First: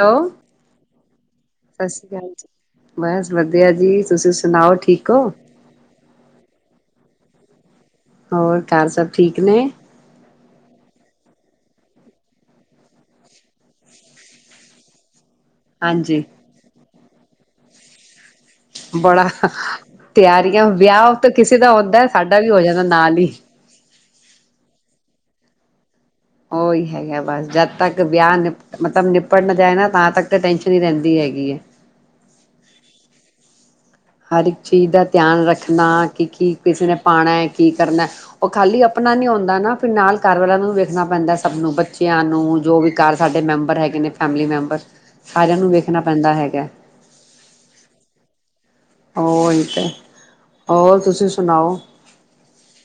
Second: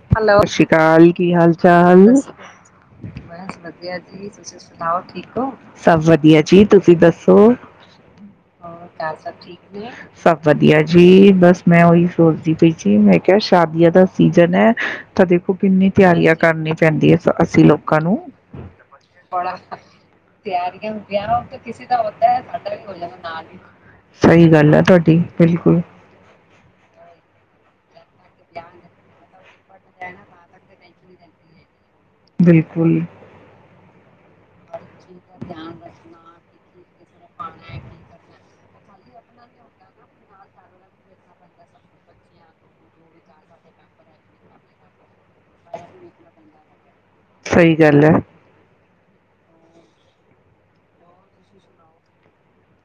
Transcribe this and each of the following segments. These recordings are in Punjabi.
ਹੈਲੋ ਲੋ ਸਤ ਸ਼੍ਰੀ ਅਕਾਲ ਕੀ ਹਾਲ ਸਤਿ ਚਾਲ ਸ਼੍ਰੀ ਅਕਾਲ ਜੀ। ਬਸ ਵਧਆ ਜ ਤੁਸੀ ਸੁਣਾਓ ਠੀਕ ਹੋ ਸਬ ਵਧਆ ਜੀ ਤੁਸੀਂ ਦੱਸੋ ਹੋਰ ਹੋਰ ਘਰ ਸਭ ਠੀਕ ਨੇ ਸਭ ਵਧੀਆ ਜੀ ਬਸ ਮੈਂ ਉਹੀ ਸੋਚਦੀ ਪਈ ਸੀ ਮੈਂ ਕਿਹਾ ਸ਼ਾਦੀਆਂ ਦਾ ਸੀਜਨ ਹੈ। ਤਾਂ ਦੇਖੋ ਕਿੰਨੀ ਹਾਂਜੀ ਤਿਆਰੀਆਂ ਕਰਨੀ ਪੈਂਦੀ ਹੈ। ਅਸੀਂ ਲੋਕਾਂ ਨੂੰ ਬੜਾ ਤਿਆਰੀਆਂ ਵਿਆਹ ਤਾਂ ਕਿਸੇ ਦਾ ਹੁੰਦਾ ਸਾਡਾ ਵੀ ਹੋ ਜਾਂਦਾ ਨਾਲ ਹੀ ਸਹੀ ਗੱਲ ਹੈ ਤੁਹਾਡੀ ਬਿਲਕੁਲ ਉਹੀ ਹੈਗਾ ਬਸ ਜਦ ਤੱਕ ਵਿਆਹ ਨਿਪ ਮਤਲਬ ਨਿਪਟ ਪੱੜ੍ਹ ਨਾ ਜਾਏ ਨਾ ਤਾਂ ਤੱਕ ਤਾਂ ਟੈਂਸ਼ਨ ਈ ਰਹਿੰਦੀ ਹੈਗੀ। ਕੀ ਐ। ਬਿਲਕੁਲ ਹਰ ਇੱਕ ਚੀਜ਼ ਦਾ ਧਿਆਨ ਰੱਖਣਾ ਕਿ ਕੀ ਕਿਸੇ ਨੇ ਪਾਣਾ ਏ ਕੀ ਕਰਨਾ ਉਹ ਖਾਲੀ ਆਪਣਾ ਨੀ ਉਂਦਾ ਨਾ ਫ ਨਾਲ ਘਰ ਵਾਲਿਆਂ ਨੂੰ ਵੀ ਵੇਖਣਾ ਪੈਂਦਾ ਸਭ ਨੂੰ। ਬੱਚਿਆਂ ਨੂੰ ਜੋ ਵੀ ਘ ਸਾਡੇ ਮੈਂਬਰ ਹੈਗੇ ਨੇ ਫੈਮਲੀ ਮੈਂਬਰ। ਸਾਰਿਆਂ ਨੂੰ ਵੇਖਣਾ ਪੈਂਦਾ ਹੈਗਾ। ਸਹੀ ਗੱਲ ਹੈ ਓਹੀ ਤੇ। ਹੋਰ ਤੁਸੀਂ ਸੁਣਾਓ।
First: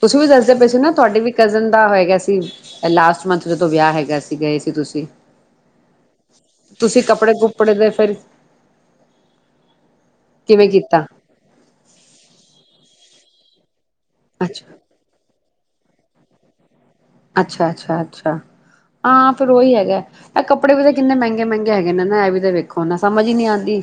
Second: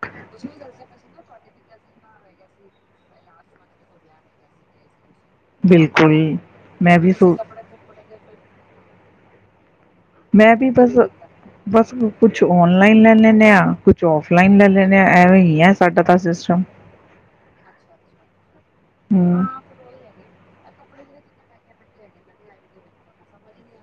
ਤੁਸੀਂ ਵੀ ਦੱਸਦੇ ਪਏ ਸੀ ਨਾ ਤੁਹਾਡੇ ਵੀ ਕਜ਼ਨ ਦਾ ਹੋਗਾ ਸੀ ਲਾਸਟ ਮੰਥ। ਜਦੋਂ ਵਿਆਹ ਹੈਗਾ ਸੀ, ਗਏ ਸੀ ਤੁਸੀਂ। ਬਿਲਕੁਲ ਮੈਂ ਤੁਸੀਂ ਵੀ ਸ ਕੱਪੜੇ ਕੁਪੜੇ ਦੇ ਫਿਰ ਮੈਂ ਕਿਵੇਂ ਵੀ ਬਸ ਕੀਤਾ ਬਸ ਕੁਛ ਔਨਲਾਈਨ ਲੈਂਲ ਨੇ ਆ ਚ ਔਫਲਾਈਨ ਲੈ ਅੱਛਾ ਲੈਂਲੇ ਆ। ਐਵੇਂ ਈ ਐ ਸਾਡਾ ਤਾਂ। [unintelligible] ਅੱਛਾ ਅੱਛਾ ਅੱਛਾ ਹਾਂ ਫਿਰ ਉਹੀ ਹੈਗਾ ਇਹ ਕੱਪੜੇ ਵੀ ਤੇ ਕਿੰਨੇ ਮਹਿੰਗੇ -ਮਹਿੰਗੇ ਹੈਗੇ ਨੇ ਨਾ। ਇਹ ਵੀ ਤੇ ਵੇਖੋ ਨਾ। ਸਮਝ ਹੀ ਨੀ ਆਂਦੀ।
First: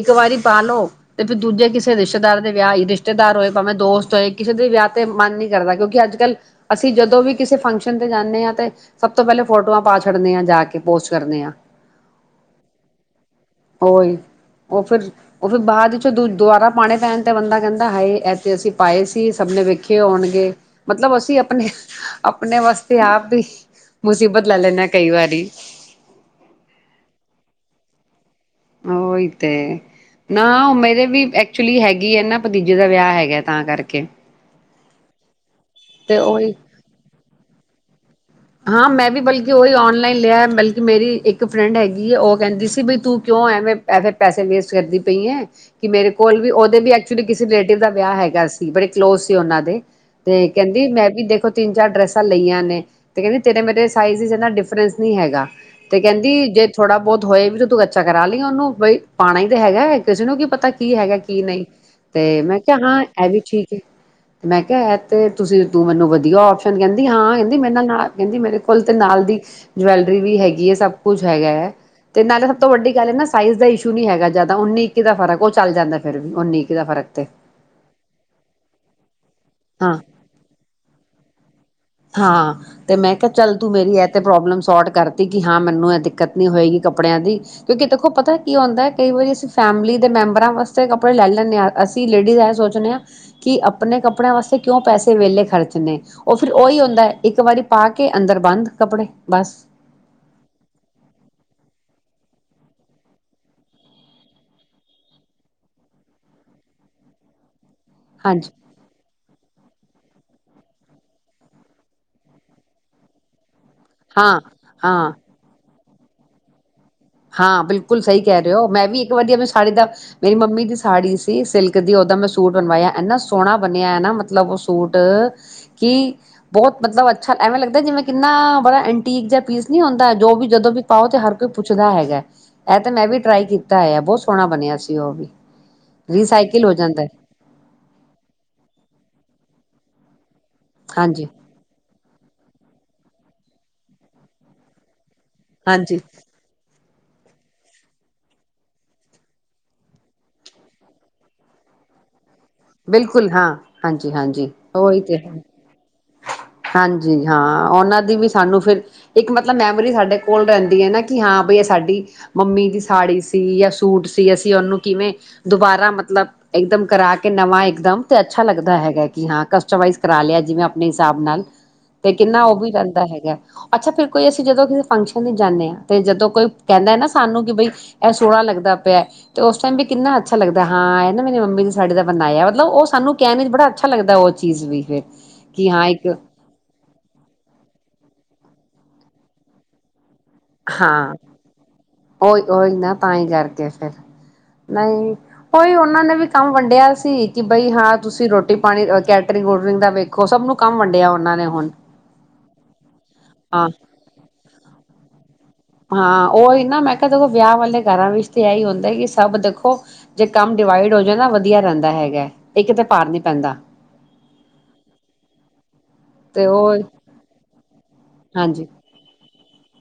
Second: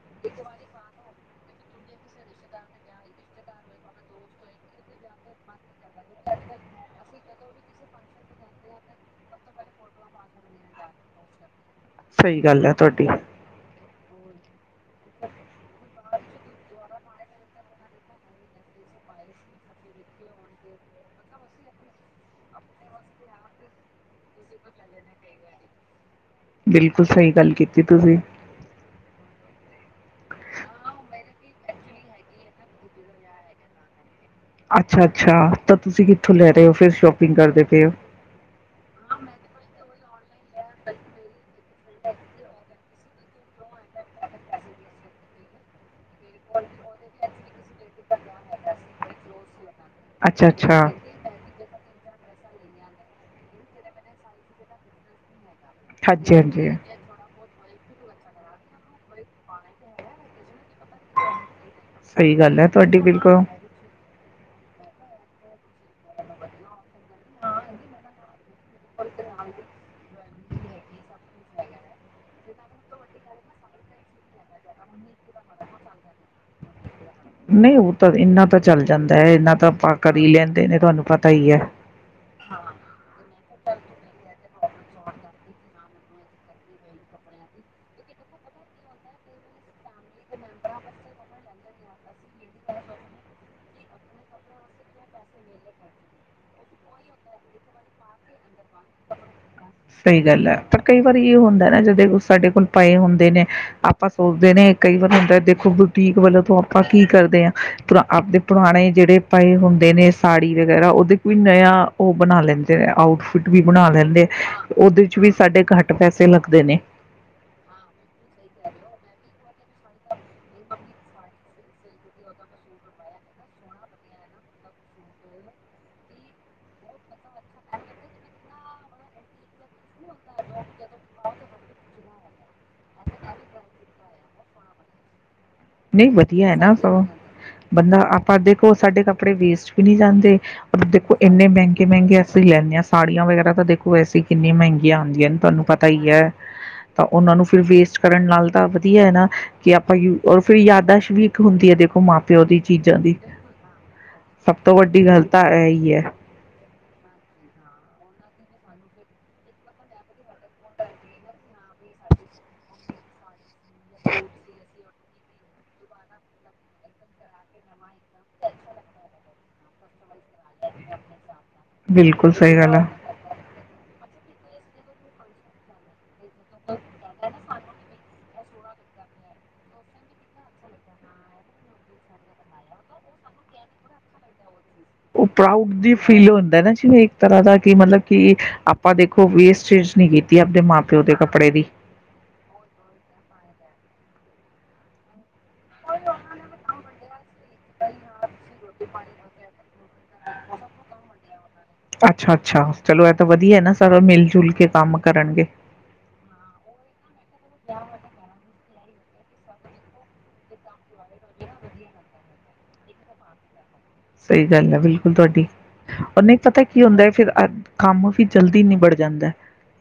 ਇੱਕ ਵਾਰੀ ਪਾ ਲੋ ਤੇ ਫਿਰ ਦੂਜੇ ਕਿਸੇ ਰਿਸ਼ਤੇਦਾਰ ਦੇ ਵਿਆਹ ਈ। ਰਿਸ਼ਤੇਦਾਰ ਹੋਏ ਭਾਵੇਂ ਦੋਸਤ ਹੋਏ ਕਿਸੇ ਦੇ ਵਿਆਹ ਤੇ ਮਨ ਨੀ ਕਰਦਾ। ਕਿਉਂਕਿ ਅੱਜ ਕੱਲ੍ਹ ਅਸੀਂ ਜਦੋਂ ਵੀ ਕਿਸੇ ਫੰਕਸ਼ਨ ਤੇ ਜਾਂਦੇ ਆਂ ਤੇ ਸਭ ਤੋਂ ਪਹਿਲੇ ਫੋਟੋਆਂ ਪਾ ਛੱਡਨੇ ਆ। ਜਾ ਕੇ ਪੋਸਟ ਕਰਨੇ ਆ। ਸਹੀ ਗੱਲ ਹੈ ਤੁਹਾਡੀ। ਓਹੀ ਉਹ ਫਿਰ ਉਹ ਫਿਰ ਬਾਅਦ ਵਿੱਚੋਂ ਦ ਦੁਬਾਰਾ ਪਾਣੇ ਪੈਣ ਤੇ ਬੰਦਾ ਕਹਿੰਦਾ ਹਾਏ ਐ ਤੇ ਅਸੀਂ ਪਾਏ ਸੀ। ਸਭ ਨੇ ਵੇਖੇ ਹੋਣਗੇ। ਮਤਲਬ ਅਸੀਂ ਆਪਣੇ ਆਪਣੇ ਵਾਸਤੇ ਆਪ ਈ ਮੁਸੀਬਤ ਲੈ ਲੈਂਦੇ ਕਈ ਵਾਰੀ। ਬਿਲਕੁਲ ਸਹੀ ਗੱਲ ਕੀਤੀ ਤੁਸੀਂ। ਓਹੀ ਤੇ ਨਾ ਉਹ ਮੇਰੇ ਵੀ ਐਕਚੁਲੀ ਹੈਗੀ ਏ ਨਾ ਭਤੀਜੇ ਦਾ ਵਿਆਹ ਹੈਗਾ ਤਾਂ ਕਰਕੇ। ਅੱਛਾ ਅੱਛਾ ਤਾਂ ਤੁਸੀਂ ਤੇ ਕਿੱਥੋਂ ਲੈ ਉਹੀ ਰਏ ਓ। ਫਿਰ ਸ਼ੋਪਿੰਗ ਕਰਦੇ ਪਏ ਓ। ਹਾਂ ਮੈਂ ਵੀ ਬਲਕਿ ਉਹੀ ਔਨਲਾਇ- ਨਲਾਈਨ ਲਿਆ ਬਲਕਿ ਮੇਰੀ ਇੱਕ ਫਰੈਂਡ ਹੈਗੀ ਏ, ਉਹ ਕਹਿੰਦੀ ਸੀ ਵੀ ਤੂੰ ਕਿਉਂ ਐਵੇਂ ਪੈਸੇ ਵੇਸਟ ਕਰਦੀ ਪਈ ਏ। ਕੀ ਮੇਰੇ ਕੋਲ ਵੀ ਉਹਦੇ ਵੀ ਐਕਚੁਲੀ ਕਿਸੇ ਰਿਲੇਟਿਵ ਦਾ ਵਿਆਹ ਹੈਗਾ ਸੀ। ਬੜੇ ਕਲੋਜ ਸੀ ਉਹਨਾਂ ਦੇ। ਤੇ ਅੱਛਾ ਅੱਛਾ ਕਹਿੰਦੀ ਮੈਂ ਵੀ ਦੇਖੋ ਤਿੰਨ ਚਾਰ ਡਰੈਸਾਂ ਲਈਆਂ ਨੇ ਤੇ ਕਹਿੰਦੇ ਤੇਰੇ ਕਿਉਂਕਿ ਮੇਰੇ ਸਾਈਜ਼ 'ਚ ਏਨਾ ਡਿਫਰੈਂਸ ਨਹੀਂ ਹੈਗਾ। ਤੇ ਸਾਈਜ਼ ਜਿਹੜਾ ਕਹਿੰਦੀ ਫਿਟਨੈਸ ਜੇ ਨਹੀਂ ਹੈਗਾ। ਹਾਂਜੀ ਹਾਂਜੀ ਮੈਂ ਥੋੜਾ ਬਹੁਤ ਹੋਏ ਵੀ- ਤੂੰ ਕੱਚਾ ਕਰਾ ਲਈ ਉਹਨੂੰ ਬਈ ਪਾਉਣਾ ਈ ਤੇ ਹੈਗਾ ਕਿਸੇ ਨੂੰ ਕੀ ਪਤਾ ਕੀ ਹੈਗਾ ਕੀ ਨਹੀਂ ਕਿਵੇਂ ਨਿਕਲਦਾ। ਤੇ ਸਹੀ ਗੱਲ ਮੈਂ ਹੈ ਕਿਹਾ ਤੁਹਾਡੀ ਹਾਂ ਇਹ ਬਿਲਕੁਲ ਵੀ ਠੀਕ ਏ ਤੇ ਮੈਂ ਕਿਹਾ ਤੇ ਤੁਸੀਂ ਤੂੰ ਮੈਨੂੰ ਵਧੀਆ ਓਪਸ਼ਨ ਕਹਿੰਦੀ ਹਾਂ ਕਹਿੰਦੀ ਮੇਰੇ ਨਾਲ ਕਹਿੰਦੀ ਮੇਰੇ ਕੋਲ ਤੇ ਨਾਲ ਦੀ ਜਵੈਲਰੀ ਵੀ ਹੈਗੀ ਐ ਸਭ ਕੁੱਛ ਹੈਗਾ ਹੈ ਤੇ ਨਾਲੇ ਸਭ ਤੋਂ ਵੱਡੀ ਗੱਲ ਹੈ ਨਾ ਸਾਈਜ਼ ਦਾ ਇਸ਼ੂ ਨੀ ਹੈਗਾ ਜਿਆਦਾ ਉਨੀ ਇੱਕ ਦਾ ਫਰਕ ਉਹ ਚੱਲ ਜਾਂਦਾ ਫਿਰ ਉਨੀ ਇੱਕ ਦਾ ਫਰਕ ਤੇ ਨਹੀਂ ਉਹ ਤਾਂ ਇਨਾ ਤਾਂ ਚੱਲ ਜਾਂਦਾ ਐ ਇਹਨਾ ਤਾਂ ਹਾਂ ਆਪਾਂ ਕਰੀ ਲੈਂਦੇ ਨੇ ਤੁਹਾਨੂੰ ਪਤਾ ਈ ਐ ਹਾਂ ਤੇ ਮੈਂ ਕਿਹਾ ਚੱਲ ਤੂੰ ਮੇਰੀ ਇਹ ਤੇ ਪ੍ਰੋਬਲਮ ਸੋਟ ਕਰਤੀ ਕਿ ਹਾਂ ਮੈਨੂੰ ਇਹ ਦਿੱਕਤ ਨੀ ਹੋਏਗੀ ਕੱਪੜਿਆਂ ਦੀ ਕਿਉਂਕਿ ਦੇਖੋ ਪਤਾ ਕੀ ਹੁੰਦਾ ਕਈ ਵਾਰੀ ਅਸੀਂ ਫੈਮਲੀ ਦੇ ਮੈਂਬਰਾਂ ਵਾਸਤੇ ਕੱਪੜੇ ਲੈ ਲੈਂਨੇ ਆ ਅਸੀਂ ਲੇਡੀਜ਼ ਇਹ ਸੋਚਦੇ ਹਾਂ ਕਿ ਆਪਣੇ ਕੱਪੜਿਆਂ ਵਾਸਤੇ ਕਿਉਂ ਪੈਸੇ ਵਹਲੇ ਖਰਚਣੇ ਉਹ ਫਿਰ ਓਹੀ ਹੁੰਦਾ ਇੱਕ ਵਾਰੀ ਪਾ ਕੇ ਅੰਦਰ ਬੰਦ ਕੱਪੜੇ ਬਸ ਸਹੀ ਗੱਲ ਐ ਪਰ ਕਈ ਵਾਰੀ ਇਹ ਹੁੰਦਾ ਨਾ ਜਦੋਂ ਸਾਡੇ ਕੋਲ ਪਏ ਹੁੰਦੇ ਨੇ ਆਪਾਂ ਸੋਚਦੇ ਨੇ ਕਈ ਵਾਰ ਹੁੰਦਾ ਦੇਖੋ ਬੁਟੀਕ ਵੱਲੋਂ ਤੋਂ ਆਪਾਂ ਕੀ ਕਰਦੇ ਆ ਪੁਰਾ ਆਪਦੇ ਹਾਂਜੀ ਪੁਰਾਣੇ ਜਿਹੜੇ ਪਏ ਹੁ ਦੇ ਨੇ ਸਾੜੀ ਵਗੈਰਾ ਉਹਦੇ ਕੋਈ ਨਯਾ ਓਹ ਬਣਾ ਲੈਂਦੇ ਨੇ ਆਊਟਫਿਟ ਵੀ ਬਣਾ ਲੈਂਦੇ ਹਾਂ ਉਹਦੇ ਹਾਂ ਚ ਵੀ ਸਾਡੇ ਘੱਟ ਪੈਸੇ ਲੱਗਦੇ ਨੇ ਹਾਂ ਬਿਲਕੁਲ ਸਹੀ ਕਹਿ ਰਹੇ ਹੋ ਮੈਂ ਵੀ ਇੱਕ ਵਧੀਆ [unintelligible] ਸਾੜੀ ਦਾ ਮੇਰੀ ਮੰਮੀ ਦੀ ਸਾੜੀ ਸੀ ਸਿਲਕ ਦੀ ਉਹਦਾ ਮੈਂ ਸੂਟ ਬਣਵਾਇਆ ਇੰਨਾ ਸੋਹਣਾ ਬਣਿਆ ਐ ਨਾ ਮਤਲਬ ਉਹ ਸੂਟ ਕਿ ਬਹੁਤ ਮਤਲਬ ਅੱਛਾ ਐਵੇਂ ਲੱਗਦਾ ਜਿਵੇਂ ਕਿੰਨਾ ਬੜਾ ਐੰਟੀਕ ਜਾਂ ਪੀਸ ਨੀ ਆਉਂਦਾ ਜੋ ਵੀ ਜਦੋਂ ਵੀ ਪਾਓ ਤੇ ਹਰ ਕੋਈ ਪੁੱਛ ਦਾ ਹੈਗਾ ਇਹ ਤੇ ਮੈਂ ਵੀ ਟਰਾਈ ਕੀਤਾ ਐ ਬਹੁਤ ਸੋਹਣਾ ਬਣਿਆ ਸੀ ਉਹ ਵੀ ਨਹੀਂ ਵਧੀਆ ਹੈ ਰੀਸਾਈਕਲ ਹੋ ਨਾ ਜਾਂਦਾ ਸੋ ਹੈ। ਬੰਦਾ ਆਪਾਂ ਦੇਖੋ ਸਾਡੇ ਕ ਪੜੇ ਵੇਸਟ ਵੀ ਨੀ ਜਾਂਦੇ ਦੇਖੋ ਹਾਂਜੀ। ਇੰਨੇ ਮਹਿੰਗੇ-ਮਹਿੰਗੇ ਅਸੀਂ ਲੈਂਨੇ ਆ ਸਾੜੀਆਂ ਵਗੈਰਾ ਤਾਂ ਦੇਖੋ ਵੈਸੀ ਕਿੰਨੀ ਮਹਿੰਗੀਆ ਆ ਦੀਆ ਤੁਹਾਨੂੰ ਪਤਾ ਹਾਂਜੀ। ਈ ਐ ਤਾਂ ਉਹਨਾਂ ਨੂੰ ਫਿਰ ਵੇਸਟ ਕਰਨ ਨਾਲ ਤਾਂ ਵਧੀਆ ਹੈ ਨਾ ਕਿ ਆਪਾਂ ਯੂ ਔਰ ਫੇਰ ਯਾਦਾਸ਼ ਵੀ ਇੱਕ ਹੁੰਦੀ ਹੈ ਦੇਖੋ ਮਾਂ ਪਿਓ ਦੀ ਚੀਜ਼ਾਂ ਦੀ ਬਿਲਕੁਲ ਹਾਂ ਹਾਂਜੀ-ਹਾਂਜੀ ਸਭ ਤੋਂ ਉਹੀ ਵੱਡੀ ਤੇ ਗੱਲ ਹੈ। ਤਾਂ ਇਹ ਹੀ ਐ ਹਾਂਜੀ ਹਾਂ ਉਹਨਾਂ ਦੀ ਵੀ ਸਾਨੂੰ ਫਿਰ ਇੱਕ ਮਤਲਬ ਮੈਮਰੀ ਸਾਡੇ ਕੋਲ ਰਹਿੰਦੀ ਐ ਨਾ ਕਿ ਹਾਂ ਬਈ ਇਹ ਸਾਡੀ ਮੰਮੀ ਦੀ ਸਾੜੀ ਸੀ ਜਾਂ ਸੂਟ ਸੀ ਅਸੀਂ ਉਹਨੂੰ ਕਿਵੇਂ ਦੁਬਾਰਾ ਮਤਲਬ ਇੱਕਦਮ ਕਰਾ ਕੇ ਕਿ ਨਵਾਂ ਇੱਕਦਮ ਤੇ ਅੱਛਾ ਲੱਗਦਾ ਹੈਗਾ ਕਿ ਹਾਂ ਕਸਟਮਾਈਜ਼ ਕਰਾ ਲਿਆ ਜਿਵੇਂ ਆਪਣੇ ਹਿਸਾਬ ਨਾਲ ਤੇ ਬਿਲਕੁਲ ਕਿੰਨਾ ਸਹੀ ਉਹ ਵੀ ਗੱਲ ਆ। ਰਹਿੰਦਾ ਹੈਗਾ ਅੱਛਾ ਫਿਰ ਕੋਈ ਅਸੀਂ ਜਦੋਂ ਕਿਸੇ ਫੰਕਸ਼ਨ ਦੀ ਜਾਂਨੇ ਆ ਤੇ ਜਦੋਂ ਕੋਈ ਕਹਿੰਦਾ ਐ ਨਾ ਸਾਨੂੰ ਕਿ ਬਈ ਇਹ ਸੋਹਣਾ ਲੱਗਦਾ ਪਿਆ ਤੇ ਉਸ ਟਾਈਮ ਵੀ ਕਿੰਨਾ ਅੱਛਾ ਲੱਗਦਾ ਹਾਂ ਇਹ ਨਾ ਮੇਰੀ ਮੰਮੀ ਦੀ ਸਾਡੀ ਦਾ ਬਣਾਇਆ ਮਤਲਬ ਉਹ ਸਾਨੂੰ ਕਹਿਣੇ ਚ ਬੜਾ ਅੱਛਾ ਲੱਗਦਾ ਉਹ ਚੀਜ਼ ਵੀ ਫਿਰ ਉਹ ਕਿ ਪ੍ਰਾਊਡ ਹਾਂ ਦੀ ਇੱਕ ਫੀਲ ਹੁੰਦਾ ਨਾ ਜਿਵੇਂ ਇੱਕ ਤਰ੍ਹਾਂ ਦਾ ਕਿ ਮਤਲਬ ਕਿ ਤਾ ਦੇਖੋ ਵੇਸਟੇਜ ਨ ਗੀ। ਹਾਂ, ਉਹੀ-ਓਹੀ ਨਾ ਤਾਂਹੀ ਕਰਕੇ ਫਿਰ ਨਹੀਂ, ਉਈ ਉਹਨਾਂ ਨੇ ਵੀ ਕੰਮ ਵੰਡਿਆ ਸੀ ਕਿ, ਬਈ ਹਾਂ ਤੁਸੀਂ ਰੋਟੀ ਪਾਣੀ ਕੈਟਰਿੰਗ ਵੂਟਰਿੰਗ ਦਾ ਦੇਖੋ, ਸਭ ਨੂੰ ਕੰਮ ਵੰਡਿਆ ਉਹਨਾਂ ਨੇ ਹੁਣ ਅੱਛਾ ਅੱਛਾ ਚਲੋ ਇਹ ਤਾਂ ਵਧੀਆ ਹਾਂ ਨਾ ਸਾਰ ਮਿਲ ਜੁਲ ਕੇ ਕੰਮ ਕਰਨਗੇ। ਹਾਂ, ਉਹੀ ਨਾ ਮੈਂ ਕਿਹਾ ਜਦੋਂ ਵਿਆਹ ਵਾਲੇ ਘਰਾਂ ਵਿੱਚ ਤੇ ਆ ਹੀ ਹੁੰਦਾ। ਕਿ ਸਭ ਦੇਖੋ ਜੇ ਕੰਮ ਡਿਵਾਈਡ ਹੋ ਜਾ ਨਾ ਵਧੀਆ ਰਹਿੰਦਾ ਹੈਗਾ ਹੈ। ਇੱਕਤੇ ਭਾਰ ਨੀ ਪੈਂਦਾ। ਸਹੀ ਗੱਲ ਹੈ ਬਿਲਕੁਲ ਤੁਹਾਡੀ। ਉਹਨੇ ਤੇ ਪਤਾ ਉਹ ਕੀ ਹੁੰਦਾ ਹੈ ਫਿਰ, ਕੰਮ ਵੀ ਜਲਦੀ ਹਾਂਜੀ ਨਿਬੜ ਜਾਂਦਾ।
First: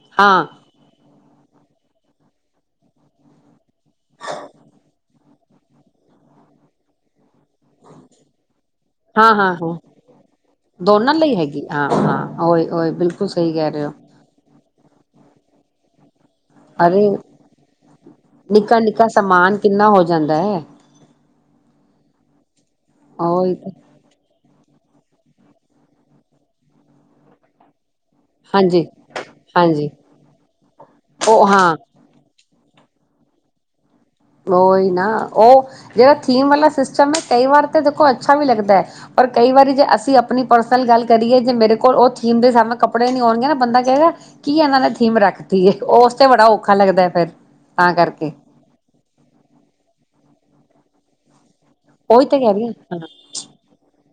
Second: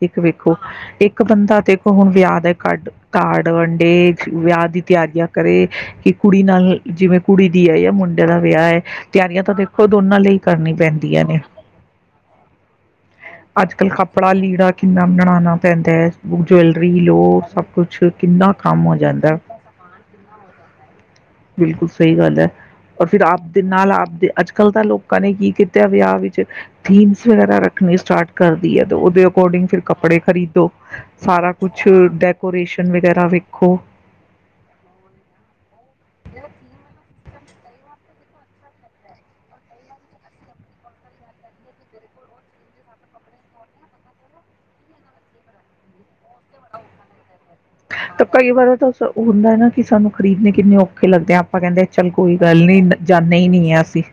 ਇੱਕ ਹਾਂ ਵੇਖੋ ਇੱਕ ਇੱਕ ਬੰਦਾ ਦੇਖੋ, ਹੁਣ ਵਿਆਹ ਦਾ ਕਡ- ਕਾਰਡ ਵੰਡੇ, ਵਿਆਹ ਦੀ ਤਿਆਰੀਆਂ ਕਰੇ, ਕਿ ਕੁੜੀ ਨਾਲ ਜਿਵੇਂ ਕੁੜੀ ਦੀ ਹੈ ਜਾਂ ਮੁੰਡੇ ਦਾ ਵਿਆਹ ਹੈ। ਹਾਂ ਤਿਆਰੀਆਂ ਹਾਂ ਤਾਂ ਹਾਂ ਦੇਖੋ ਦੋਨਾਂ ਲਈ ਕਰਨੀ ਦੋਨਾਂ ਪੈਂਦੀਆਂ ਲਈ ਨੇ, ਹੈਗੀ ਹਾਂ ਹਾਂ ਉਹੀ ਉਹੀ ਬਿਲਕੁਲ ਸਹੀ ਕਹਿ ਅੱਜ ਰਹੇ ਕੱਲ੍ਹ ਹੋ ਕੱਪੜਾ ਲੀੜਾ ਕਿੰਨਾ ਬਣਾਉਣਾ। ਪੈਂਦਾ ਜਵੈਲਰੀ ਅਰੇ ਲੋ, ਸਭ ਕੁਛ ਕਿੰਨਾ ਨਿੱਕਾ ਕੰਮ ਹੋ ਨਿੱਕਾ ਜਾਂਦਾ। ਸਮਾਨ ਕਿੰਨਾ ਹੋ ਜਾਂਦਾ ਹੈ ਬਿਲਕੁਲ ਸਹੀ ਗੱਲ ਹੈ। ਔਰ ਫਿਰ ਆਪਦੇ ਉਹੀ ਨਾਲ ਆਪ ਅੱਜ ਕੱਲ੍ਹ ਤਾਂ ਲੋਕਾਂ ਨੇ ਕੀ ਕੀਤਾ ਵਿਆਹ ਵਿੱਚ ਥੀਮਸ ਵਗੈਰਾ ਰੱਖਣੀ ਸਟਾਰਟ ਕਰਦੀ ਹੈ, ਹਾਂਜੀ ਤੇ ਉਹਦੇ ਅਕੋਰਡਿੰਗ ਫਿਰ ਹਾਂਜੀ ਕੱਪੜੇ ਖਰੀਦੋ। ਉਹ ਸਾਰਾ ਹਾਂ ਕੁੱਛ ਔਰੇਸ਼ਨ ਵਗੈਰਾ ਵੇਖੋ ਉਹੀ ਨਾ ਉਹ, ਜਿਹੜਾ ਥੀਮ ਵਾਲਾ ਸਿਸਟਮ ਹੈ ਕਈ ਵਾਰ ਤਾਂ ਦੇਖੋ ਅੱਛਾ ਵੀ ਲੱਗਦਾ ਹੈ, ਪਰ ਕਈ ਵਾਰੀ ਜੇ ਅਸੀਂ ਆਪਣੀ ਪਰਸਨਲ ਗੱਲ ਕਰੀਏ ਜੇ ਮੇਰੇ ਕੋਲ ਉਹ ਥੀਮ ਦੇ ਸਾਹਮਣੇ ਕੱਪੜੇ ਨੀ ਹੋਣਗੇ ਨਾ ਬੰਦਾ ਕਹਿਗਾ ਕੀ ਇਹਨਾਂ ਨੇ ਥੀਮ ਰੱਖਤੀ ਹੈ, ਉਹ ਉਸ ਤੇ ਬੜਾ ਔਖਾ ਲੱਗਦਾ ਹੈ ਫਿਰ ਤਾਂ ਤ ਕਰਕੇ ਕਈ ਬਰਤ ਹੁੰਦਾ ਨਾ ਕਿ ਸਾਨੂੰ ਖਰੀਦਣੇ ਕਿੰਨੇ ਔਖੇ ਲੱਗਦੇ ਆ ਆਪਾਂ ਆਪਾ ਕਹਿੰਦੇ ਚੱਲ ਉਹੀ ਕੋਈ ਤਾਂ ਕਹਿ ਗੱਲ ਰਹੀ ਨੀ, ਜਾਣੇ ਨੀ ਆ ਅਸੀਂ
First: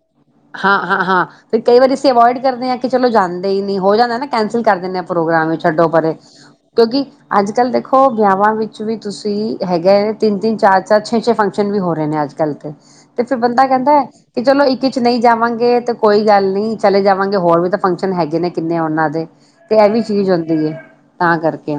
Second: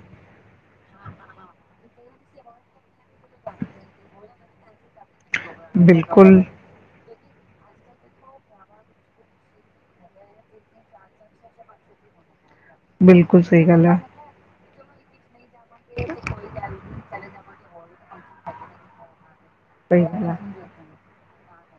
ਹਾਂ, ਹਾਂ, ਹਾਂ ਤੇ ਕਈ ਵਾਰੀ ਅਸੀਂ ਅਵੋਇਡ ਕਰਦੇ ਹਾਂ ਕਿ ਚਲੋ ਜਾਂਦੇ ਹੀ ਨਹੀਂ, ਹੋ ਜਾਂਦਾ ਨਾ ਕੈਂਸਲ ਕਰ ਦਿੰਦੇ ਆ ਪ੍ਰੋਗਰਾਮ ਵੀ ਛੱਡੋ ਪਰੇ ਬਿਲਕੁਲ ਕਿਉਂਕਿ ਅੱਜ ਕੱਲ੍ਹ ਦੇਖੋ ਵਿਆਹਾਂ ਵਿੱਚ ਵੀ ਤੁਸੀਂ ਹੈਗਾ ਤਿੰਨ- ਤਿੰਨ, ਚਾਰ- ਚਾਰ, ਛੇ- ਛੇ ਫੰਕਸ਼ਨ ਵੀ ਹੋ ਰਹੇ ਨੇ ਅੱਜ ਹੈ। ਤੇ ਫਿਰ ਬਿਲਕੁਲ ਬੰਦਾ ਸਹੀ ਗੱਲ ਕਹਿੰਦਾ ਆ। ਹੈ ਕਿ ਚਲੋ ਇੱਕ ਕਿ ਨਹੀਂ ਜਾਵਾਂਗੇ ਤੇ ਕੋਈ ਗੱਲ ਨੀ, ਚਲੇ ਜਾਵਾਂਗੇ ਹੋਰ ਵੀ ਤਾਂ ਫੰਕਸ਼ਨ ਹੈਗੇ ਨੇ ਕਿੰਨੇ ਉਹਨਾਂ ਦੇ। ਤੇ ਇਹ ਵੀ ਸਹੀ ਗੱਲ ਚੀਜ਼ ਆ। ਹੁੰਦੀ। ਤਾਂ ਕਰਕੇ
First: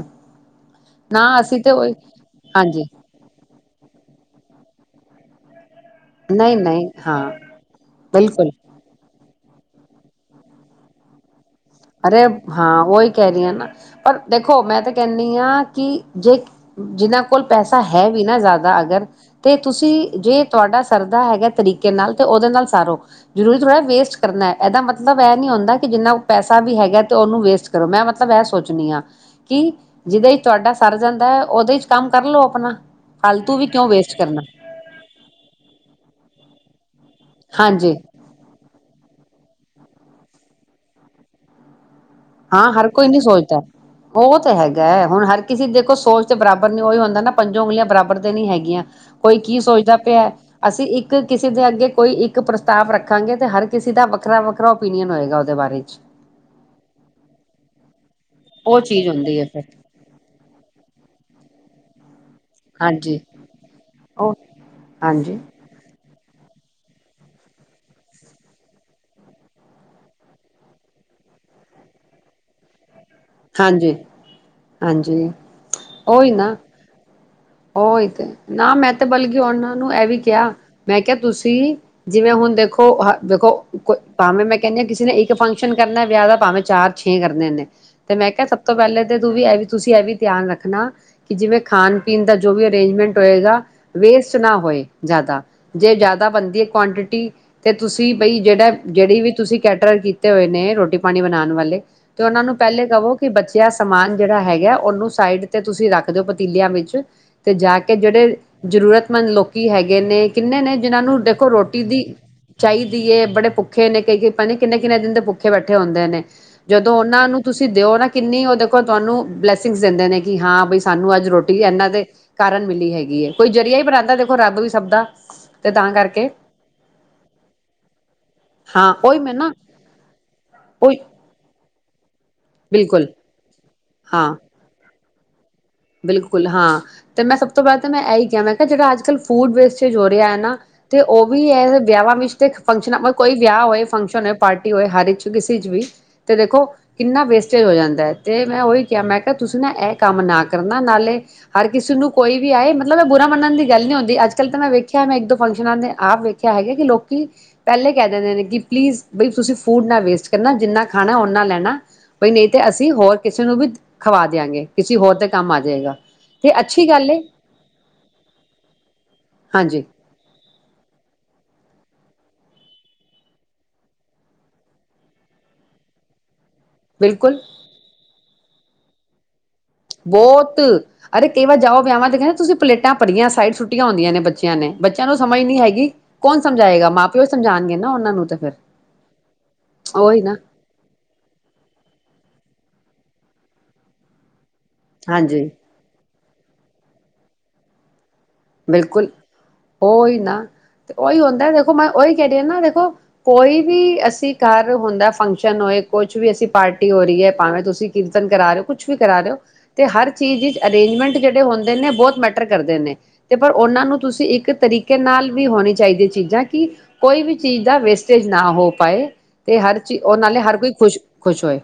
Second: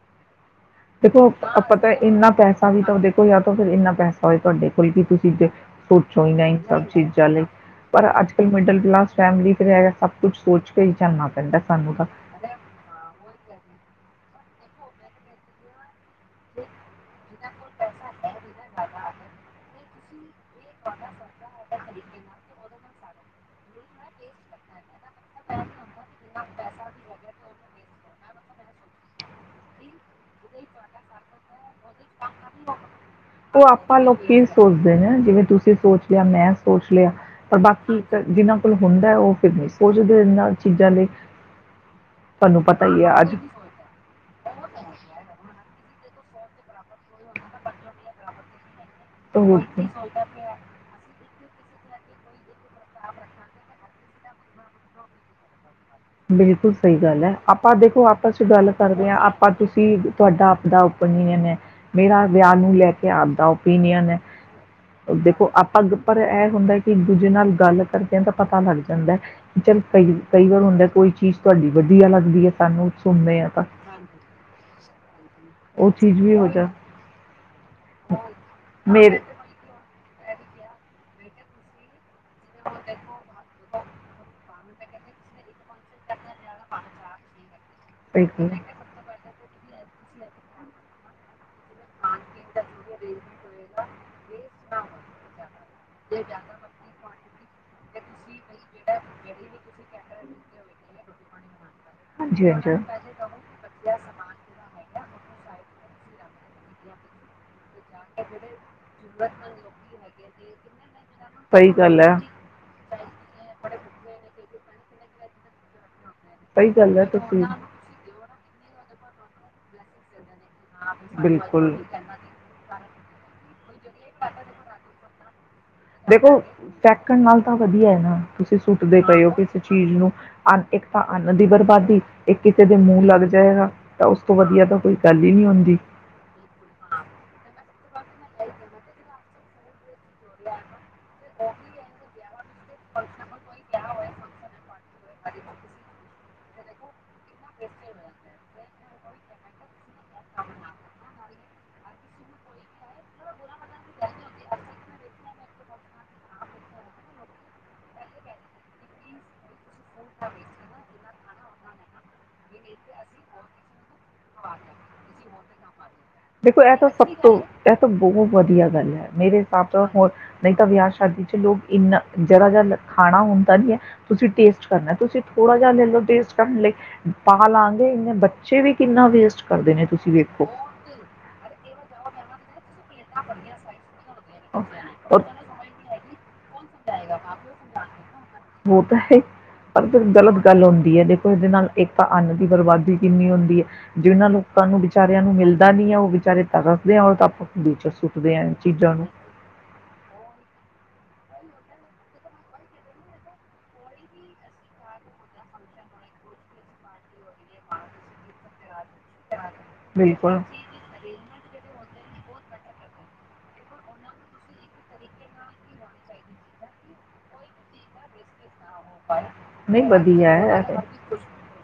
ਦੇਖੋ ਨਾ ਅਸੀਂ ਤੇ ਆਪਾਂ ਤਾਂ ਉਹੀ ਇੰਨਾ ਪੈਸਾ ਵੀ ਹਾਂਜੀ ਤਾਂ ਦੇਖੋ ਜਾਂ ਤਾਂ ਫਿਰ ਇੰਨਾ ਪੈਸਾ ਹੋਏ ਤੁਹਾਡੇ [unintelligible] ਸੋਚੋ ਹੀ ਨਹੀਂ ਸਭ ਨਹੀਂ-ਨਹੀਂ ਚੀਜ਼ ਹਾਂ ਲਈ, ਪਰ ਅੱਜ ਬਿਲਕੁਲ ਕੱਲ੍ਹ ਮਿਡਲ ਕਲਾਸ ਫੈਮਿਲੀ ਤੇ ਹੈਗਾ ਸਭ ਕੁੱਛ ਸੋਚ ਕੇ ਹੀ ਚੱਲਣਾ ਪੈਂਦਾ। ਸਾਨੂੰ ਤਾਂ। ਅਰੇ ਹਾਂ ਉਹੀ ਕਹਿ ਰਹੀ ਆ ਨਾ, ਪਰ ਦੇ ਦੇਖੋ ਮੈਂ ਤੇ ਕਹਿਣੀ ਹਾਂ, ਕਿ ਜੇ ਜਿਹਨਾਂ ਕੋਲ ਪੈਸਾ ਹੈ ਵੀ ਨਾ ਜ਼ਿਆਦਾ ਅਗਰ, ਤੇ ਤੁਸੀਂ ਜੇ ਤੁਹਾਡਾ ਸਰਦਾ ਹੈਗਾ ਤਰੀਕੇ ਨਾਲ ਤਾਂ ਉਹਦੇ ਨਾਲ ਸਾਰੋ। ਜ਼ਰੂਰੀ ਥੋੜ੍ਹਾ ਵੇਸਟ ਕਰਨਾ ਹੈ, ਇਹਦਾ ਮਤਲਬ ਇਹ ਨੀ ਹੁੰਦਾ ਕਿ ਜਿੰਨਾ ਕੁ ਪੈਸਾ ਜਾਂ ਤੇ ਉਹਨੂੰ ਵੇਸਟ ਕਰੋ, ਮੈਂ ਮਤਲਬ ਇਹ ਸੋਚਣੀ ਹਾਂ, ਕਿ ਜਿਹਦੇ ਚ ਤੁਹਾਡਾ ਸਰ ਜਾਂਦਾ ਹੈ, ਉਹਦੇ ਚ ਕੰਮ ਕਰ ਲਓ ਆਪਣਾ ਫਾਲਤੂ ਉਹ ਵੀ ਕਿਉਂ ਆਪਾਂ ਵੇਸਟ ਕਰਨਾ ਲੋਕੀ ਸੋਚਦੇ ਏ, ਜਿਵੇਂ ਤੁਸੀਂ ਸੋਚ ਲਿਆ, ਮੈਂ ਸੋਚ ਲਿਆ। ਪਰ ਹਾਂਜੀ ਬਾਕੀ ਤਾਂ ਜਿਹਨਾਂ ਕੋਲ ਹੁੰਦਾ ਉਹ ਫਿਰ ਨਹੀਂ ਸੋਚਦੇ ਨਾਲ ਚੀਜ਼ਾਂ ਲਈ ਤੁਹਾਨੂੰ ਹਾਂ ਪਤਾ ਹਰ ਹੀ ਕੋਈ ਹੈ ਨੀ ਅੱਜ ਸੋਚਦਾ, ਉਹ ਤਾਂ ਹੈਗਾ, ਹੁਣ ਹਰ ਕਿਸੇ ਦੇਖੋ ਸੋਚ ਤੇ ਬਰਾਬਰ ਨੀ, ਉਹੀ ਹੁੰਦਾ ਨਾ ਪੰਜੋਂ ਉਂਗਲੀਆਂ ਬਰਾਬਰ ਤੇ ਨਹੀਂ ਹੈਗੀਆਂ। ਕੋਈ ਕੀ ਸੋਚਦਾ ਪਿਆ, ਅਸੀਂ ਇੱਕ ਕਿਸੇ ਦੇ ਅੱਗੇ ਕੋਈ ਇੱਕ ਪ੍ਰਸਤਾਵ ਰੱਖਾਂਗੇ, ਤੇ ਹਰ ਕਿਸੇ ਦਾ ਵੱਖਰਾ ਵੱਖਰਾ ਓਪੀਨੀਅਨ ਹੋਏਗਾ, ਉਹਦੇ ਬਾਰੇ 'ਚ। ਬਿਲਕੁਲ। ਸਹੀ ਗੱਲ ਹੈ, ਆਪਾਂ ਦੇਖੋ ਆਪਸ ਚ ਗੱਲ ਉਹ ਚੀਜ਼ ਕਰਦੇ ਹਾਂ, ਹੁੰਦੀ ਹੈ ਆਪਾਂ ਫਿਰ ਤੁਸੀਂ ਤੁਹਾਡਾ ਆਪ ਦਾ। ਏ ਮੈਂ ਮੇਰਾ ਵਿਆਹ ਨੂੰ ਲੈ ਕੇ ਹਾਂਜੀ ਆਵਦਾ ਓਪੀਨੀਅਨ ਹੈ, ਉਹ ਹਾਂਜੀ ਦੇਖੋ ਆਪਾਂ ਗ ਪਰ ਇਹ ਹੁੰਦਾ, ਕਿ ਦੂਜੇ ਨਾਲ ਗੱਲ ਕਰਦਿਆਂ ਤਾਂ ਪਤਾ ਲੱਗ ਜਾਂਦਾ ਚੱਲ ਕਈ ਕਈ ਵਾਰ ਹੁੰਦੇ। ਕੋਈ ਚੀਜ਼ ਤੁਹਾਡੀ ਵਧੀਆ ਲੱਗਦੀ ਹੈ ਸਾਨੂੰ। ਸੁਣਦੇ ਹਾਂ ਤਾਂ ਹਾਂਜੀ ਹਾਂਜੀ। ਉਹ ਚੀਜ਼ ਉਹੀ ਵੀ ਹੋ ਨਾ, ਜਾ ਉਹੀ ਤੇ ਨਾ ਮੈਂ ਤੇ ਮੇਰੇ ਬਲਕੀ ਉਹਨਾਂ ਨੂੰ ਏਹ ਇਹ ਵੀ ਕਿਹਾ, ਮੈਂ ਕਿਹਾ ਤੁਸੀਂ ਜਿਵੇਂ ਹੁਣ ਦੇਖੋ ਦੇਖੋ ਕੁ ਭਾਵੇਂ ਮੈਂ ਕਹਿੰਦੇ ਕਿਸੇ ਨੇ ਇੱਕ ਫਕ ਫੰਕਸ਼ਨ ਕਰਨਾ ਵਿਆਹ ਦਾ, ਭਾਵੇਂ ਚਾਰ ਛੇ ਕਰਨੇ ਨੇ। ਤੇ ਮੈਂ ਕਿਹਾ, ਬਿਲਕੁਲ ਸਭ ਤੋਂ ਪਹਿਲੇ ਤੇ ਤੂੰ ਵੀ ਇਹ ਵੀ ਤੁਸੀਂ ਇਹ ਵੀ ਧਿਆਨ ਰੱਖਣਾ, ਕਿ ਜਿਵੇਂ ਖਾਣ ਪੀਣ ਦਾ ਜੋ ਵੀ ਅਰੇਂਜਮੈਂਟ ਹੋਏਗਾ, ਵੇਸਟ ਨਾ ਹੋਏ ਜ਼ਿਆਦਾ, ਜੇ ਜ਼ਿਆਦਾ ਬਣਦੀ ਹੈ ਕੁਆਂਟਿਟੀ ਤੇ ਤੁਸੀਂ। ਬਈ ਜਿਹੜਾ ਜਿਹੜੀ ਵੀ ਤੁਸੀਂ ਕੈਟਰ ਕੀਤੇ ਹੋਏ ਨੇ ਰੋਟੀ ਪਾਣੀ ਬਣਾ ਣ ਵਾਲੇ- ਤੇ ਉਹਨਾਂ ਹਾਂਜੀ ਨੂੰ ਪਹਿਲੇ ਕਵੋ ਕਿ ਬੱਚਿਆ ਸਮਾਨ ਜਿਹੜਾ ਹੈਗਾ ਉਹਨੂੰ ਸਾਈਡ ਤੇ ਤੁਸੀਂ ਰੱਖ ਦੇ ਪਤੀਲਿਆਂ ਵਿੱਚ ਹਾਂਜੀ ਅਤੇ ਜਾ ਕੇ ਜਿਹੜੇ ਜ਼ਰੂਰਤਮੰਦ ਲੋਕੀ ਹੈਗੇ ਨੇ ਕਿੰਨੇ ਨੇ ਜਿਹਨਾਂ ਨੂੰ ਦੇਖੋ ਸਹੀ ਰੋਟੀ ਗੱਲ ਦੀ ਹੈ। ਚਾਹੀਦੀ ਹੈ। ਬੜੇ ਭੁੱਖੇ ਨੇ ਕਈ-ਕਈ ਪਤਾ ਨੀ ਕਿੰਨੇ-ਕਿੰਨੇ ਦਿਨ ਦੇ ਭੁੱਖੇ ਬੈਠੇ ਹੁੰਦੇ ਨੇ ਸਹੀ ਜਦੋਂ ਗੱਲ ਹੈ। ਉਹਨਾਂ ਨੂੰ ਤੁਸੀਂ ਤੁਸੀਂ ਦਿਓ ਨਾ ਕਿੰਨੀ ਉਹ ਦੇਖੋ ਤੁਹਾਨੂੰ ਬਲੈਸਿੰਗ ਦਿੰਦੇ ਨੇ ਕਿ ਹਾਂ ਬਈ ਸਾਨੂੰ ਅੱਜ ਰੋਟੀ ਇਹਨਾਂ ਦੇ ਕਾਰਨ ਮਿਲੀ ਹੈਗੀ ਕੋਈ ਜ਼ਰੀਆ ਈ ਕਰਕੇ ਦੇਖੋ ਫੈਕਣ ਨਾਲ ਤਾਂ ਵਧੀਆ ਏ। ਨਾ ਤੁਸੀਂ ਹਾਂ ਸੁੱਟਦੇ ਉਹੀ ਪਏ ਹੋ ਮੈਂ ਨਾ ਕਿਸੇ ਚੀਜ਼ ਨੂੰ ਅੰਨ ਇੱਕ ਉਹੀ ਤਾਂ ਅੰਨ ਦੀ ਬਰਬਦ ਠੀਕ। ਇੱਕ ਕਿਸੇ ਦੇ ਮੂੰਹ ਬਿਲਕੁਲ ਲੱਗ ਜਾਏਗਾ ਤਾਂ ਉਸ ਹਾਂ ਤੋਂ ਵਧੀਆ ਤਾਂ ਕੋਈ ਗੱਲ ਹੀ ਨੀ ਹੁੰਦੀ ਬਿਲਕੁਲ ਹਾਂ ਤੇ ਮੈਂ ਸਭ ਤੋਂ ਬਾਅਦ ਮੈਂ ਇਹੀ ਕਿਹਾ ਮੈਂ ਕਿਹਾ ਜਿਹੜਾ ਅੱਜ ਕੱਲ ਫੂਡ ਵੇਸਟੇਜ ਹੋ ਰਿਹਾ ਹੈ। ਨਾ ਤੇ ਉਹ ਵੀ ਇਹ ਵਿਆਹਾਂ ਵਿੱਚ ਤੇ ਫੰਕਸ਼ਨਾਂ ਕੋਈ ਵਿਆਹ ਹੋਵੇ ਫੰਕਸ਼ਨ ਹੋਏ ਪਾਰਟੀ ਹੋਏ ਹਰ ਚ ਕਿਸੇ ਚ ਵੀ ਤੇ ਦੇਖੋ ਕਿੰਨਾ ਵੇਸਟੇਜ ਹੋ ਜਾਂਦਾ ਹੈ। ਤੇ ਮੈਂ ਉਹੀ ਕਿਹਾ ਮੈਂ ਕਿਹਾ ਤੁਸੀਂ ਨਾ ਇਹ ਕੰਮ ਨਾ ਕਰ ਕਰਨਾ ਨਾਲੇ ਹਰ ਕਿਸੇ ਨੂੰ ਕੋਈ ਵੀ ਆਏ ਮਤਲਬ ਮੈਂ ਬੁਰਾ ਮੰਨਣ ਦੀ ਗੱਲ ਨੀ ਹੁੰਦੀ। ਅੱਜ ਕੱਲ ਤਾਂ ਮੈਂ ਵੇਖਿਆ ਮੈ ਇੱਕ-ਦੋ ਫੰਕਸ਼ਨਾਂ ਦੇ ਆਪ ਵੇਖਿਆ ਹੈਗਾ ਕਿ ਲੋਕੀ ਪਹਿਲੇ ਕਹਿ ਦਿੰਦੇ ਨੇ ਕਿ ਪਲੀਜ਼ ਬਈ ਤੁਸੀਂ ਫੂਡ ਨਾ ਵੇਸਟ ਕਰਨਾ ਜਿੰਨਾ ਖਾਣਾ ਓਨਾ ਲੈਣਾ ਬਈ ਨਹੀਂ ਤੇ ਅਸੀਂ ਹੋਰ ਕਿਸੇ ਨੂੰ ਵੀ ਖਵਾ ਦਿਆਂਗੇ ਕਿਸੇ ਹੋਰ ਤ ਕੰਮ ਆ ਜਾਏਗਾ। ਦੇਖੋ ਇਹ ਤਾਂ ਸਭ ਤੋਂ ਇਹ ਤਾਂ ਬਹੁਤ ਵਧੀਆ ਗੱਲ ਹੈ। ਮੇਰੇ ਹਿਸਾਬ ਹਾਂਜੀ ਨਾਲ ਹੋ ਨਹੀਂ ਤਾਂ ਵਿਆਹ ਸ਼ਾਦੀ ਚ ਲੋਕ ਇੰਨਾ ਜਿਹੜਾ ਜਿਹਾ ਖਾਣਾ ਹੁੰਣ ਤਾਂ ਨੀ ਹੈ। ਤੁਸੀਂ ਟੇਸਟ ਕਰਨਾ ਤੁਸੀਂ ਥੋੜਾ ਜਿਹਾ ਲੈ ਲਓ ਟੇਸਟ [inaudible] ਬਿਲਕੁਲ ਪਾਲਾਂਗੇ ਬੱਚ ਫਿਰ ਵੀ ਕਿੰਨਾ ਵੇਸਟ ਕਰਦੇ ਨੇ ਤੁਸੀਂ ਵੇਖੋ ਬਹੁਤ ਅਰੇ ਕਈ ਵਾਰੀ ਜਾਓ ਵਿਆਵਾਂ ਤੇ ਕਹਿੰਦਾ ਤੁਸੀਂ ਪਲੇਟ ਭਰੀਆਂ ਸਾਈਡ ਛੁੱਟੀਆਂ ਹੁੰਦੀਆਂ ਨੇ ਬੱਚਿਆਂ ਨੇ ਬੱਚਿਆਂ ਨੂੰ ਸਮਝ ਨੀ ਹੈਗੀ ਔਰ ਕੌਣ ਸਮਝਾਏਗਾ ਮਾਂ ਪਿਓ ਸਮਝਾਉਣਗੀਆਂ ਨਾ ਉਹਨਾਂ ਨੂੰ ਤੇ ਫਿਰ ਫਿਰ ਉਹੀ ਗਲਤ ਨਾ ਗੱਲ ਹੁੰਦੀ ਹੈ ਦੇਖੋ ਇਹਦੇ ਨਾਲ ਇੱਕ ਤਾਂ ਅੰਨ ਦੀ ਬਰਬਾਦੀ ਕਿੰਨੀ ਹੁੰਦੀ ਹੈ। ਜਿਹਨਾਂ ਲੋਕ ਤੁਹਾਨੂੰ ਵਿਚਾਰਿਆਂ ਨੂੰ ਹਾਂਜੀ ਮਿਲਦਾ ਨੀ ਹੈ। ਉਹ ਵਿਚਾਰੇ ਤਾਂ ਦੱਸਦੇ ਆ' ਹੋਣ ਤਾਂ ਆਪਾਂ ਬਚ। ਬਿਲਕੁਲ ਓਈ ਨਾ। ਉਹੀ ਹੁੰਦਾ ਦੇਖੋ ਮੈਂ ਉਹੀ ਕਹਿ ਦ ਹ ਨਾ ਦੇਖੋ ਕੋਈ ਵੀ ਅਸੀਂ ਘਰ ਹੁੰਦਾ ਫੰਕਸ਼ਨ ਹੋਏ ਕੁਛ ਵੀ ਅਸੀਂ ਪਾਰਟੀ ਹੋ ਰਹੀ ਹੈ ਭਾਵੇਂ ਤੁਸੀਂ ਕੀਰਤਨ ਕਰਾ ਰਹੇ ਹੋ ਕੁਛ ਕੁਛ ਵੀ ਕਰਾ ਦਿਓ ਤੇ ਹਰ ਬਿਲਕੁਲ ਚੀਜ਼ ਵਿੱਚ ਅਰੇਂਜਮੈਂਟ ਜਿਹੜੇ ਹੁੰਦੇ ਨੇ ਬਹੁਤ ਮੈਟਰ ਕਰਦੇ ਨੇ। ਅਤੇ ਪਰ ਉਹਨਾਂ ਨੂੰ ਤੁਸੀਂ ਇੱਕ ਤਰੀਕੇ ਨਾਲ ਵੀ ਹੋਣੀ ਚਾਹੀਦੀ ਚੀਜ਼ਾਂ ਕਿ ਕੋਈ ਵੀ ਚੀਜ਼ ਦਾ ਵੇਸਟੇਜ ਨਾ ਹੋ ਪਾਏ ਤੇ ਹਰ ਚੀ ਉਹ ਨਹੀਂ ਵਧੀਆ ਨਾਲੇ ਹਰ ਹੈ ਕੋਈ ਖੁਸ਼ ਖੁਸ਼ ਹੋਏ।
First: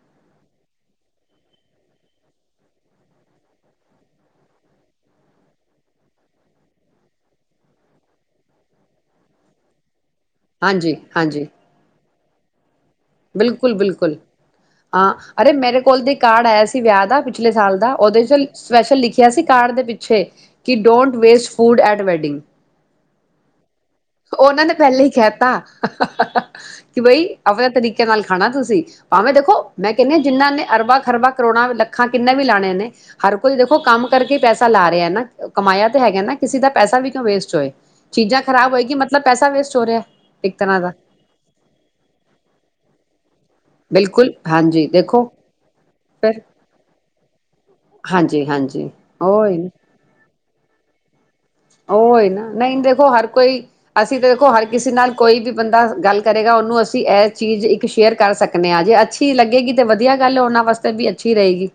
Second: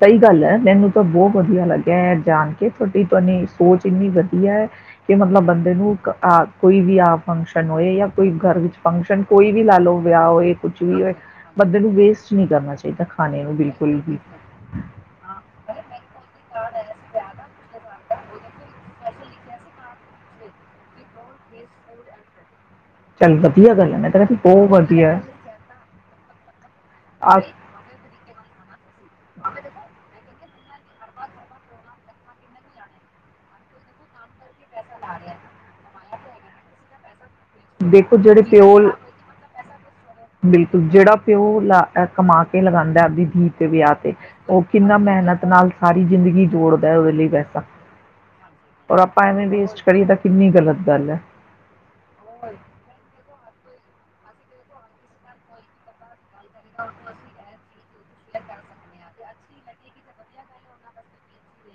ਸਹੀ ਗੱਲ ਹੈ ਮੈਨੂੰ ਤਾਂ ਬਹੁਤ ਵਧੀਆ ਲੱਗਿਆ ਹੈ ਜਾਣ ਕੇ ਤੁਹਾਡੀ ਤੁਾਨ ਸੋਚ ਇੰਨੀ ਵਧੀਆ ਹੈ ਕਿ ਮਤਲਬ ਬੰਦੇ ਨੂੰ ਕੋਈ ਵੀ ਆ ਫੰਕਸ਼ਨ ਹੋਏ ਜਾਂ ਕੋਈ ਘਰ ਵਿੱਚ ਫੰਕਸ਼ਨ ਕੋਈ ਵੀ ਲਾ ਲਓ ਵਿਆਹ ਹੋਏ ਕੁਛ ਹਾਂਜੀ ਵੀ ਹੋਏ ਹਾਂਜੀ ਬੰਦੇ ਨੂੰ ਵੇਸਟ ਨੀ ਕਰਨਾਦਾ ਚਾਹੀ ਤਾਂ ਖਾਣੇ ਨੂੰ ਬਿਲਕੁਲ ਹੀ ਹਾਂ ਅਰੇ ਮੇਰੇ ਕੋਲ ਦੇ ਕਾਰਡ ਆਇਆ ਸੀ ਵਿਆਹ ਦਾ ਪਿਛਲੇ ਸਾਲ ਦਾ ਉਹਦੇ ਚ ਸਪੈਸ਼ਲ ਲਿਖਿਆ ਸੀ ਕਾਰਡ ਦੇ ਪਿੱਛੇ ਕਿ don't waste food at wedding ਚੱਲ ਵਧੀਆ ਗੱਲ ਹੈ ਮੈਂ ਤਾਂ ਕਹਿੰਦੀ ਉਹਨਾਂ ਬਹੁਤ ਨੇ ਪਹਿਲੇ ਹੀ ਵਧੀਆ ਹੈ। ਕਹਿ ਤ ਕਿ ਬਈ ਆਸ਼ ਆਪਣਾ ਤਰੀਕਾ ਨਾਲ ਖਾਣਾ ਤੁਸੀਂ ਭਾਵੇਂ ਦੇਖੋ ਮੈਂ ਕਹਿੰਦੀ ਜਿਹਨ੍ਹਾਂ ਨੇ ਅਰਬਾਂ ਖਰਬਾ ਕਰੋੜਾਂ ਲੱਖਾਂ ਕਿੰਨੇ ਵੀ ਲਾਣੇ ਨੇ ਹਰ ਕੋਈ ਦੇਖੋ ਕੰਮ ਕਰਕੇ ਪੈਸੇ ਲਾ ਰਿਹਾ ਨਾ ਕਮਾਇਆ ਹੈਗਾ ਨਾ ਕਿਸੇ ਦਾ ਪੈਸਾ ਵੀ ਕਿਉਂ ਵੇਸਟ ਹੋਏ ਦੇਖੋ ਜਿਹੜੇ ਚੀਜ਼ਾਂ ਖ਼ਰਾਬ ਪਿਓ ਹੋਏਗੀ ਮਤਲਬ ਪੈਸਾ ਵੇਸਟ ਹੋ ਰਿਹਾ ਇੱਕ ਬਿਲਕੁਲ ਤਰ੍ਹਾਂ ਦਾ ਜਿਹੜਾ ਪਿਓ ਲਾ ਕਮਾ ਕੇ ਲਗਾਉਂਦਾ ਵਿਧ। ਵਿਆਹ ਤੇ ਬਿਲਕੁਲ ਉਹ ਹਾਂਜੀ ਕਿੰਨਾ ਦੇਖੋ ਮਿਹਨਤ ਨਾਲ ਸਾਰੀ ਫਿਰ ਜ਼ਿੰਦਗੀ ਜੋੜਦਾ ਉਹਦੇ ਲਈ। ਵੈਸਾ। ਹਾਂਜੀ ਹਾਂਜੀ ਓਈ। ਕਰੀਏ ਤਾਂ ਕਿੰਨੀ ਗ਼ਲਤ ਗੱਲ ਹੈ। ਉਹ ਹੀ ਨਾ ਨਹੀਂ ਦੇਖੋ ਹਰ ਕੋਈ ਅਸੀਂ ਤਾਂ ਦੇਖੋ ਹਰ ਕਿਸੇ ਨਾਲ ਕੋਈ ਵੀ ਬੰਦਾ ਗੱਲ ਕਰੇਗਾ ਉਹਨੂੰ ਅਸੀਂ ਇਹ ਚੀਜ਼ ਇੱਕ ਸ਼ੇਅਰ ਕਰ ਸਕਦੇ ਹਾਂ ਜੇ ਅੱਛੀ ਅੱਛੀ ਲੱਗੇਗੀ ਤੇ ਵਧੀਆ ਗੱਲ ਉਹਨਾਂ ਵਾਸਤੇ ਵੀ ਅੱਛੀ ਰਹੇਗੀ।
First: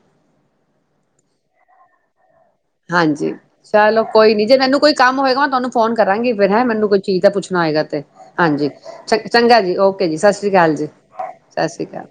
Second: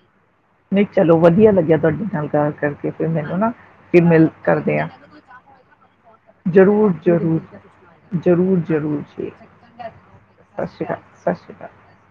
ਨਹੀਂ ਚਲੋ ਵਧੀਆ ਲੱਗਿਆ ਤੁਹਾਡੇ ਨਾਲ ਗੱਲ ਕਰਕੇ ਫਿਰ ਹਾਂਜੀ ਮੈਨੂੰ ਨਾ ਚਲੋ ਫਿਰ ਮਿਲ ਕੋਈ ਨੀ ਜੇ ਕਰਦੇ ਮੈਨੂੰ ਆ। ਕੋਈ ਕੰਮ ਹੋਏਗਾ ਤੁਹਾਨੂੰ ਫੋਨ ਕਰਾਂਗੀ ਫਿਰ ਹੈ ਮੈਨੂੰ ਜ਼ਰੂਰ ਕੋਈ ਚੀਜ਼ ਦਾ ਜ਼ਰੂਰ ਪੁੱਛਣਾ ਹੋਏਗਾ ਤੇ ਹਾਂਜੀ ਚ ਚੰਗਾ ਜੀ ਓਕੇ ਜੀ ਸਤਿ ਸ੍ਰੀ ਅਕਾਲ ਜੀ ਸਤਿ ਸ਼੍ਰੀ ਅਕਾਲ।